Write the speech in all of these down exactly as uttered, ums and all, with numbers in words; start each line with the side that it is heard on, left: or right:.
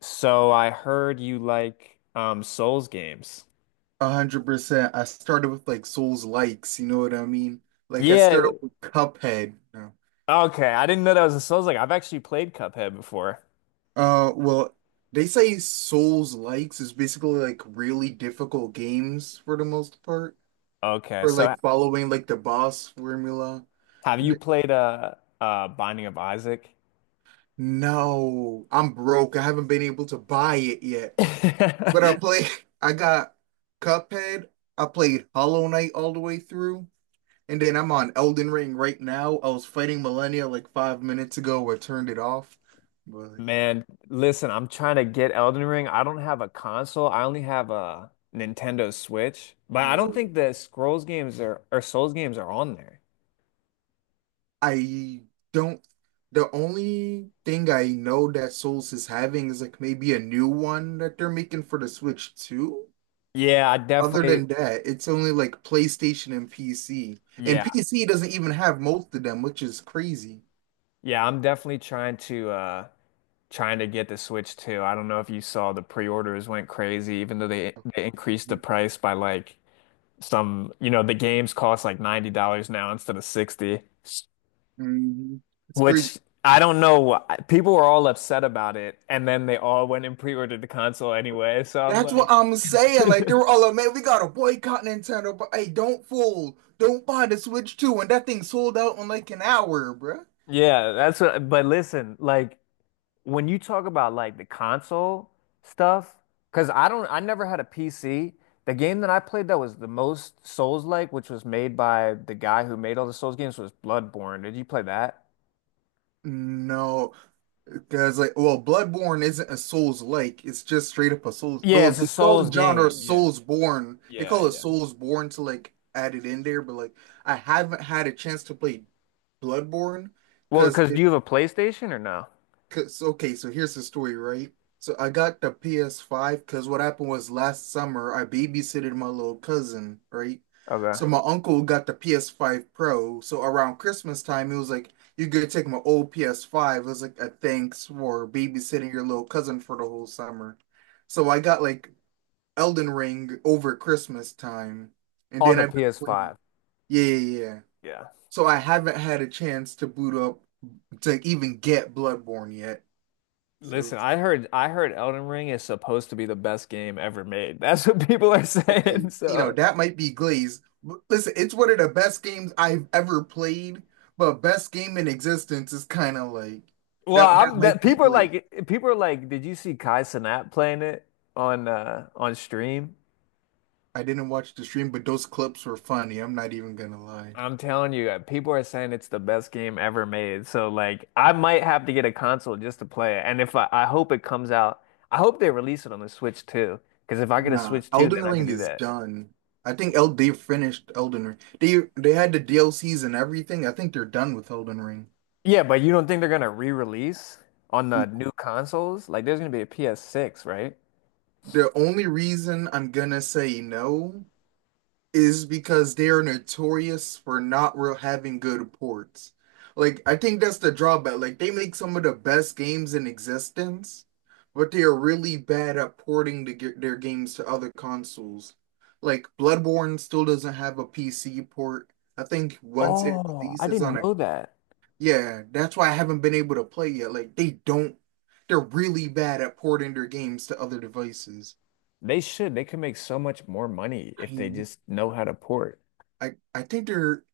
left: So I heard you like um Souls games.
right: A hundred percent. I started with like Souls likes, you know what I mean? Like I
left: Yeah.
right: started
left: it-
right: with Cuphead. No.
left: Okay. I didn't know that was a Souls like. I've actually played Cuphead before.
right: Uh, well, they say Souls likes is basically like really difficult games for the most part,
left: Okay.
right: or
left: So
right: like following like the boss formula.
left: have you
right: D-
left: played uh uh Binding of Isaac?
right: No, I'm broke. I haven't been able to buy it yet. But I play. I got Cuphead. I played Hollow Knight all the way through. And then I'm on Elden Ring right now. I was fighting Millennia like five minutes ago I turned it off. But
left: Man, listen, I'm trying to get Elden Ring. I don't have a console. I only have a Nintendo Switch. But I don't
right: oh,
left: think the Scrolls games are or Souls games are on there.
right: I don't. The only thing I know that Souls is having is like maybe a new one that they're making for the Switch too.
left: Yeah, I
right: Other
left: definitely,
right: than that, it's only like PlayStation and P C. And
left: yeah.
right: P C doesn't even have most of them, which is crazy.
left: Yeah, I'm definitely trying to uh trying to get the Switch too. I don't know if you saw the pre-orders went crazy, even though they they increased the price by like some, you know, the games cost like ninety dollars now instead of sixty,
right: Mhm. It's crazy.
left: which I don't know. why- People were all upset about it, and then they all went and pre-ordered the console anyway. So I'm
right: That's
left: like,
right: what I'm saying. Like they were all like, "Man, we gotta boycott Nintendo." But hey, don't fool. Don't buy the Switch two when that thing sold out in like an hour, bruh.
left: yeah, that's what, but listen, like when you talk about like the console stuff, because I don't, I never had a P C. The game that I played that was the most Souls-like, which was made by the guy who made all the Souls games, was Bloodborne. Did you play that?
right: No, because like, well, Bloodborne isn't a Souls-like. It's just straight up a Souls.
left: Yeah,
right: Though
left: it's a
right: they call
left: Souls
right: the genre Mm.
left: game. Yeah,
right: Soulsborne. They
left: yeah,
right: call it
left: yeah.
right: Soulsborne to like add it in there. But like, I haven't had a chance to play Bloodborne
left: Well,
right: because
left: because do you have a PlayStation or no?
right: Cause okay, so here's the story, right? So I got the P S five because what happened was last summer I babysitted my little cousin, right?
left: Okay.
right: So my uncle got the P S five Pro. So around Christmas time, he was like, "You could take my old P S five." It was like a thanks for babysitting your little cousin for the whole summer. So I got like Elden Ring over Christmas time, and
left: On
right: then
left: the
right: I've been playing.
left: P S five.
right: Yeah, yeah, yeah.
left: Yeah.
right: So I haven't had a chance to boot up to even get Bloodborne yet. So.
left: Listen, I heard I heard Elden Ring is supposed to be the best game ever made. That's what people are saying.
right: Okay, you know,
left: So
right: that might be Glaze. But listen, it's one of the best games I've ever played, but best game in existence is kind of like
left: well,
right: that. That
left: I'm that
right: might be
left: people are
right: Glaze.
left: like people are like, did you see Kai Cenat playing it on uh on stream?
right: I didn't watch the stream, but those clips were funny. I'm not even gonna lie.
left: I'm telling you, uh, people are saying it's the best game ever made. So like I might have to get a console just to play it. And if I, I hope it comes out, I hope they release it on the Switch too. Because if I get a
right: Nah,
left: Switch too, then
right: Elden
left: I can
right: Ring
left: do
right: is
left: that.
right: done. I think El they finished Elden Ring. They they had the D L Cs and everything. I think they're done with Elden Ring.
left: Yeah, but you don't think they're gonna re-release on the new consoles? Like there's gonna be a P S six, right?
right: The only reason I'm gonna say no is because they are notorious for not real having good ports. Like I think that's the drawback. Like they make some of the best games in existence, but they are really bad at porting the, ge- their games to other consoles. Like Bloodborne still doesn't have a P C port. I think once it
left: Oh, I
right: releases on
left: didn't
right: a.
left: know that.
right: Yeah, that's why I haven't been able to play yet. Like they don't, they're really bad at porting their games to other devices.
left: They should. They could make so much more money if they
right: I
left: just know how to port.
right: I I think they're.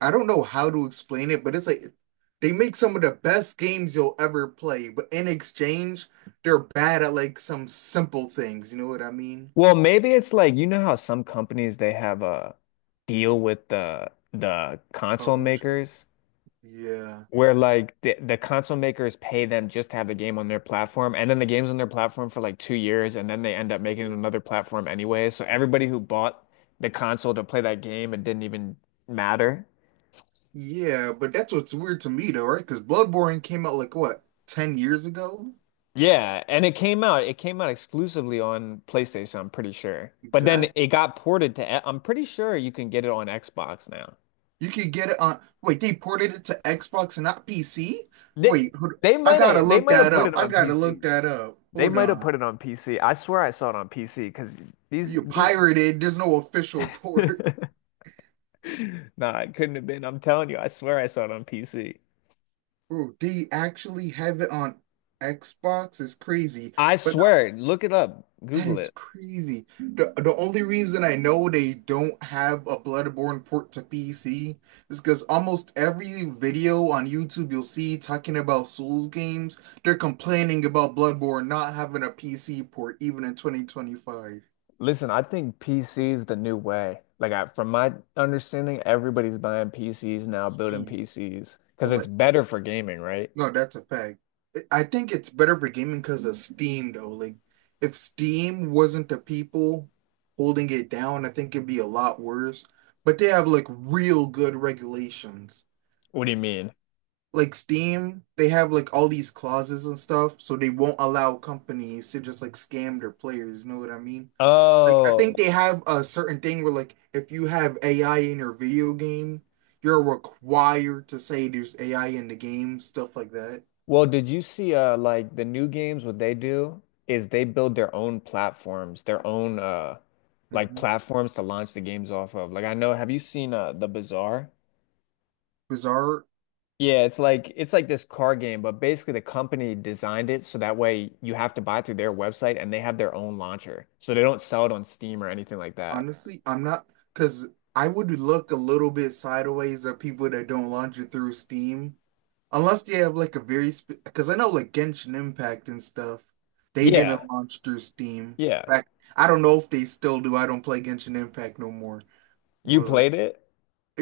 right: I don't know how to explain it, but it's like they make some of the best games you'll ever play, but in exchange, they're bad at like some simple things. You know what I mean?
left: Well, maybe it's like you know how some companies they have a deal with the the console
right: Publisher.
left: makers
right: Yeah.
left: where like the, the console makers pay them just to have the game on their platform and then the game's on their platform for like two years and then they end up making it
right: Yeah.
left: another platform anyway. So everybody who bought the console to play that game it didn't even matter.
right: Yeah, but that's what's weird to me though, right? Because Bloodborne came out like what, ten years ago?
left: Yeah, and it came out it came out exclusively on PlayStation, I'm pretty sure. But then
right: Exactly.
left: it got ported to E, I'm pretty sure you can get it on Xbox now.
right: You could get it on. Wait, they ported it to Xbox and not P C?
left: They
right: Wait, hold,
left: they
right: I
left: might
right: gotta
left: have they
right: look
left: might have
right: that
left: put
right: up.
left: it
right: I
left: on
right: gotta
left: P C.
right: look that up.
left: They
right: Hold
left: might have
right: on.
left: put it on P C. I swear I saw it on P C because these
right: You
left: these
right: pirated. There's no official port.
left: nah, it couldn't have been. I'm telling you, I swear I saw it on P C.
right: Bro, they actually have it on Xbox is crazy,
left: I
right: but no,
left: swear, look it up,
right: that
left: Google
right: is
left: it.
right: crazy. The the only reason I know they don't have a Bloodborne port to P C is because almost every video on YouTube you'll see talking about Souls games, they're complaining about Bloodborne not having a P C port even in twenty twenty-five.
left: Listen, I think P C is the new way. Like I, from my understanding, everybody's buying P Cs
right: I'm
left: now, building
right: saying,
left: P Cs because
right: well,
left: it's better for gaming, right?
right: no, that's a fact. I think it's better for gaming because of Steam, though. Like, if Steam wasn't the people holding it down, I think it'd be a lot worse. But they have like real good regulations.
left: What do you mean?
right: Like Steam, they have like all these clauses and stuff, so they won't allow companies to just like scam their players. You know what I mean? Like, I
left: Oh,
right: think they have a certain thing where like if you have A I in your video game, you're required to say there's A I in the game, stuff like that.
left: well, did you see uh like the new games what they do is they build their own platforms, their own uh like platforms to launch the games off of. Like I know, have you seen uh The Bazaar?
right: Bizarre,
left: Yeah, it's like it's like this car game, but basically the company designed it so that way you have to buy it through their website and they have their own launcher. So they don't sell it on Steam or anything like that.
right: honestly, I'm not because I would look a little bit sideways at people that don't launch it through Steam, unless they have like a very because I know like Genshin Impact and stuff, they didn't
left: Yeah.
right: launch through Steam.
left: Yeah.
right: Back, I don't know if they still do. I don't play Genshin Impact no more.
left: You
right: But
left: played it?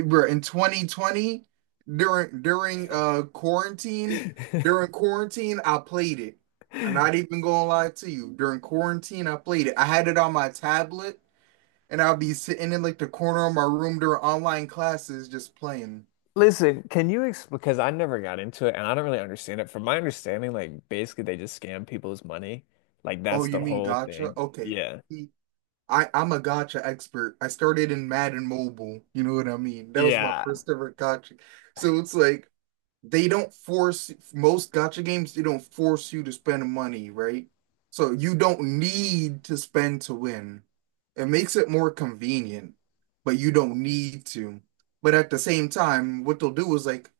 right: bro, in twenty twenty, during during uh quarantine, during quarantine, I played it. I'm not even gonna lie to you. During quarantine, I played it. I had it on my tablet. And I'll be sitting in like the corner of my room during online classes just playing.
left: Listen, can you explain? Because I never got into it, and I don't really understand it. From my understanding, like basically they just scam people's money. Like
right: Oh,
left: that's
right: you
left: the
right: mean
left: whole
right: gotcha?
left: thing.
right: Okay.
left: Yeah.
right: See, I, I'm a gotcha expert. I started in Madden Mobile. You know what I mean? That was my
left: Yeah.
right: first ever gotcha. So it's like they don't force most gacha games, they don't force you to spend money, right? So you don't need to spend to win. It makes it more convenient, but you don't need to. But at the same time, what they'll do is like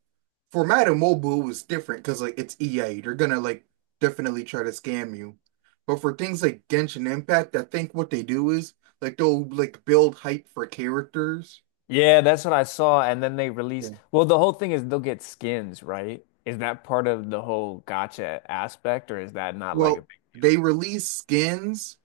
right: for Madden Mobile is different because like it's E A. They're gonna like definitely try to scam you. But for things like Genshin Impact, I think what they do is like they'll like build hype for characters.
left: Yeah, that's what I saw. And then they release.
right: Yeah.
left: Well, the whole thing is they'll get skins, right? Is that part of the whole gotcha aspect, or is that not like a
right: Well,
left: big
right: they release skins.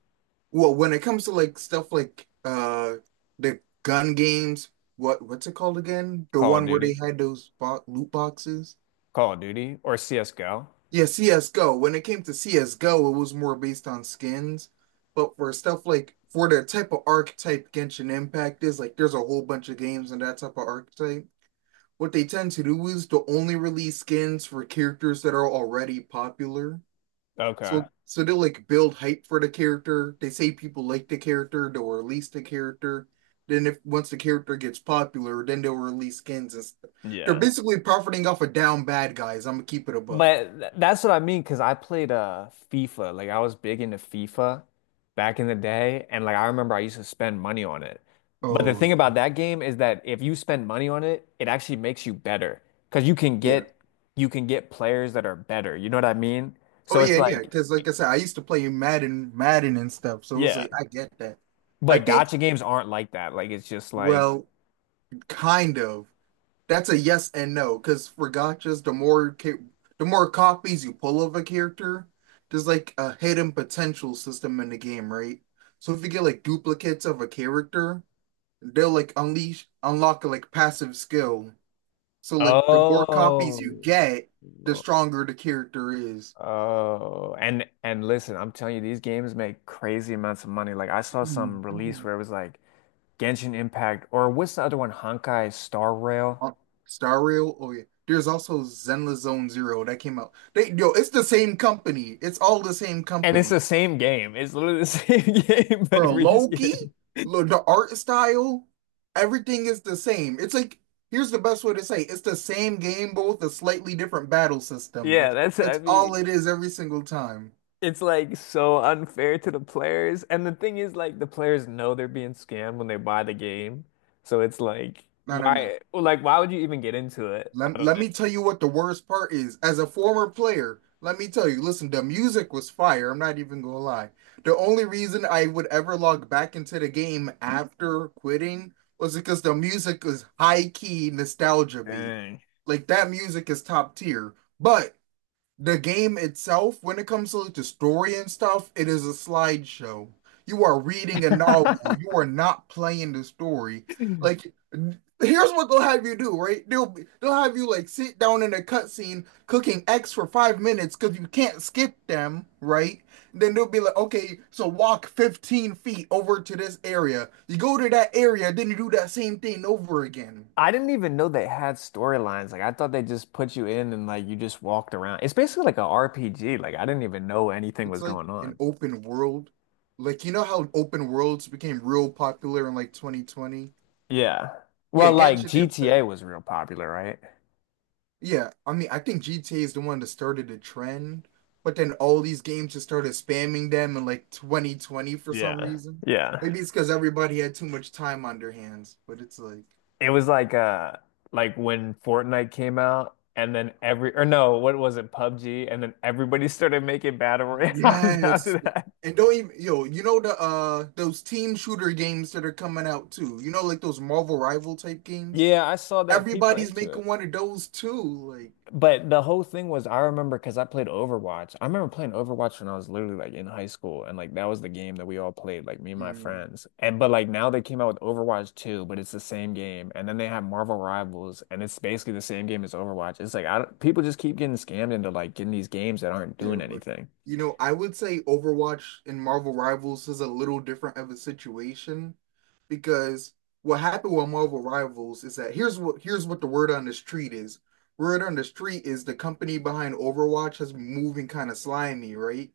right: Well, when it comes to like stuff like uh the gun games, what what's it called again? The
left: Call of
right: one where they
left: Duty?
right: had those bo loot boxes?
left: Call of Duty or C S G O?
right: Yeah, CS:GO. When it came to CS:GO, it was more based on skins, but for stuff like for the type of archetype Genshin Impact is, like there's a whole bunch of games in that type of archetype. What they tend to do is to only release skins for characters that are already popular.
left: Okay.
right: So so they'll like build hype for the character. They say people like the character, they'll release the character. Then if once the character gets popular, then they'll release skins and stuff. They're
left: Yeah.
right: basically profiting off of down bad guys. I'm gonna keep it a buck.
left: But th- that's what I mean, because I played uh FIFA. Like I was big into FIFA back in the day, and like I remember I used to spend money on it. But the
right: Oh,
left: thing
right: yeah.
left: about that game is that if you spend money on it, it actually makes you better because you can
right: Yeah.
left: get you can get players that are better. You know what I mean?
right: Oh
left: So it's
right: yeah, yeah.
left: like,
right: Because like I said, I used to play Madden, Madden and stuff. So it was
left: yeah.
right: like I get that. I
left: But
right: think,
left: gotcha games aren't like that. Like it's just like,
right: well, kind of. That's a yes and no, because for gotchas, the more ca the more copies you pull of a character, there's like a hidden potential system in the game, right? So if you get like duplicates of a character, they'll like unleash unlock a like passive skill. So like the more
left: oh,
right: copies you get, the stronger the character is.
left: oh, and and listen, I'm telling you, these games make crazy amounts of money. Like I saw some
right: Mm,
left: release
right: no.
left: where it was like Genshin Impact, or what's the other one, Honkai Star Rail,
right: Uh, Star Rail, oh yeah. There's also Zenless Zone Zero that came out. They Yo, it's the same company. It's all the same
left: and it's
right: company.
left: the same game. It's literally the same game but
right: Bro, Loki,
left: reskin.
right: lo- the art style, everything is the same. It's like, here's the best way to say it. It's the same game, but with a slightly different battle system, bro.
left: Yeah, that's what I
right: That's all
left: mean.
right: it is every single time.
left: It's like so unfair to the players, and the thing is, like the players know they're being scammed when they buy the game, so it's like
right: I don't know.
left: why, like why would you even get into it? I
right: Let,
left: don't
right: let
left: know.
right: me tell you what the worst part is. As a former player, let me tell you, listen, the music was fire. I'm not even gonna lie. The only reason I would ever log back into the game after quitting was because the music was high key nostalgia beat.
left: Dang.
right: Like that music is top tier. But the game itself, when it comes to like the story and stuff, it is a slideshow. You are reading a novel. You are not playing the story. Like, n- here's what they'll have you do, right? They'll be- they'll have you like sit down in a cutscene cooking X for five minutes because you can't skip them, right? Then they'll be like, okay, so walk fifteen feet over to this area. You go to that area, then you do that same thing over again.
left: I didn't even know they had storylines. Like I thought they just put you in and like you just walked around. It's basically like a R P G. Like I didn't even know anything
right: It's
left: was
right: like
left: going
right: an
left: on.
right: open world. Like you know how open worlds became real popular in like twenty twenty?
left: Yeah.
right: Yeah,
left: Well, like
right: Genshin Impact.
left: G T A was real popular, right?
right: Yeah, I mean, I think G T A is the one that started the trend, but then all these games just started spamming them in like twenty twenty for some
left: Yeah.
right: reason.
left: Yeah.
right: Maybe it's because everybody had too much time on their hands, but it's like,
left: It was like uh like when Fortnite came out and then every or no, what was it, PUBG, and then everybody started making battle royales
right: yes.
left: after that.
right: And don't even, yo, you know the uh those team shooter games that are coming out too. You know, like those Marvel Rival type games?
left: Yeah, I saw that people are
right: Everybody's
left: into it.
right: making one of those too. Like,
left: But the whole thing was, I remember because I played Overwatch. I remember playing Overwatch when I was literally like in high school, and like that was the game that we all played, like me and my
right: mm,
left: friends. And but like now they came out with Overwatch two, but it's the same game. And then they have Marvel Rivals, and it's basically the same game as Overwatch. It's like I don't, people just keep getting scammed into like getting these games that aren't
right: yeah,
left: doing
right: but
left: anything.
right: you know, I would say Overwatch and Marvel Rivals is a little different of a situation because what happened with Marvel Rivals is that here's what here's what the word on the street is. Word on the street is the company behind Overwatch has been moving kind of slimy, right?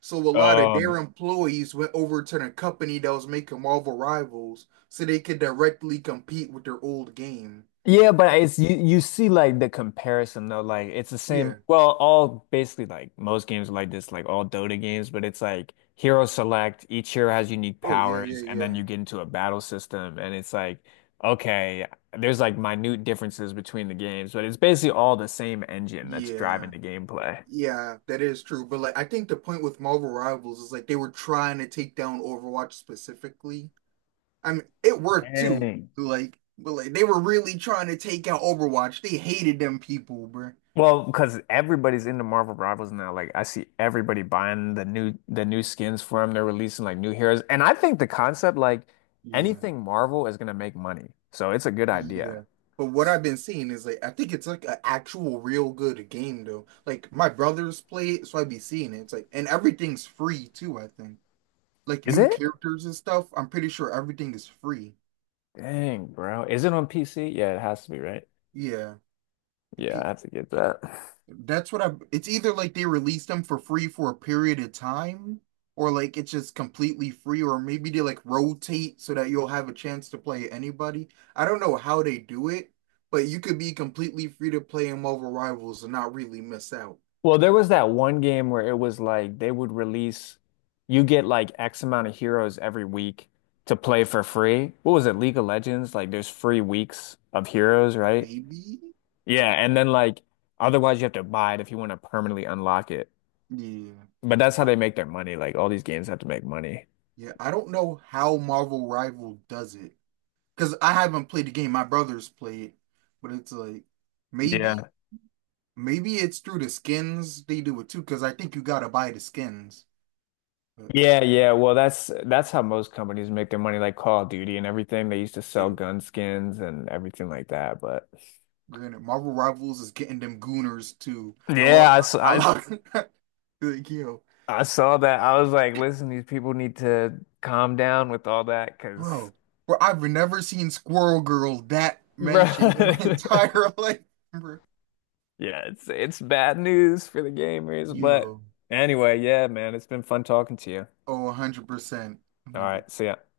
right: So a lot of
left: Oh,
right: their employees went over to the company that was making Marvel Rivals so they could directly compete with their old game.
left: yeah, but it's you you see like the comparison though, like it's the same.
right: Yeah.
left: Well, all basically like most games are like this, like all Dota games, but it's like hero select, each hero has unique
right: Oh yeah, yeah,
left: powers, and
right: yeah.
left: then you get into a battle system, and it's like, okay, there's like minute differences between the games, but it's basically all the same engine that's driving
right: Yeah.
left: the gameplay.
right: Yeah, that is true. But like I think the point with Marvel Rivals is like they were trying to take down Overwatch specifically. I mean, it worked too.
left: Dang.
right: Like, but like they were really trying to take out Overwatch. They hated them people, bro.
left: Well, because everybody's into Marvel Rivals now. Like I see everybody buying the new the new skins for them. They're releasing like new heroes. And I think the concept, like
right: Yeah.
left: anything Marvel is gonna make money. So it's a good idea.
right: Yeah. But what I've been seeing is like I think it's like an actual real good game though. Like my brothers play it, so I be seeing it. It's like and everything's free too, I think. Like
left: Is
right: new
left: it?
right: characters and stuff. I'm pretty sure everything is free.
left: Dang, bro. Is it on P C? Yeah, it has to be, right?
right: Yeah.
left: Yeah, I have to get that.
right: That's what I. It's either like they released them for free for a period of time, or like it's just completely free, or maybe they like rotate so that you'll have a chance to play anybody. I don't know how they do it, but you could be completely free to play them over rivals and not really miss out.
left: Well, there was that one game where it was like they would release, you get like X amount of heroes every week to play for free. What was it, League of Legends? Like there's free weeks of heroes, right?
right: Maybe?
left: Yeah, and then like otherwise you have to buy it if you want to permanently unlock it.
right: Yeah.
left: But that's how they make their money. Like all these games have to make money.
right: Yeah. I don't know how Marvel Rival does it because I haven't played the game. My brothers play it, but it's like maybe,
left: Yeah.
right: maybe it's through the skins they do it too because I think you gotta buy the skins. But
left: Yeah, yeah. Well, that's that's how most companies make their money, like Call of Duty and everything. They used to sell
right: yeah,
left: gun skins and everything like that. But
right: granted, Marvel Rivals is getting them gooners too. I love,
left: yeah, I, s-
right: I
left: I,
right: love, like yo,
left: I saw that. I was like, listen, these people need to calm down with all that, because
right: bro, bro. I've never seen Squirrel Girl that
left: bro,
right: mentioned in my entire life, bro.
left: yeah, it's it's bad news for the gamers. But
right: Yo,
left: anyway, yeah, man, it's been fun talking to you.
right: oh, one hundred percent,
left: All
right: one hundred percent.
left: right, see ya.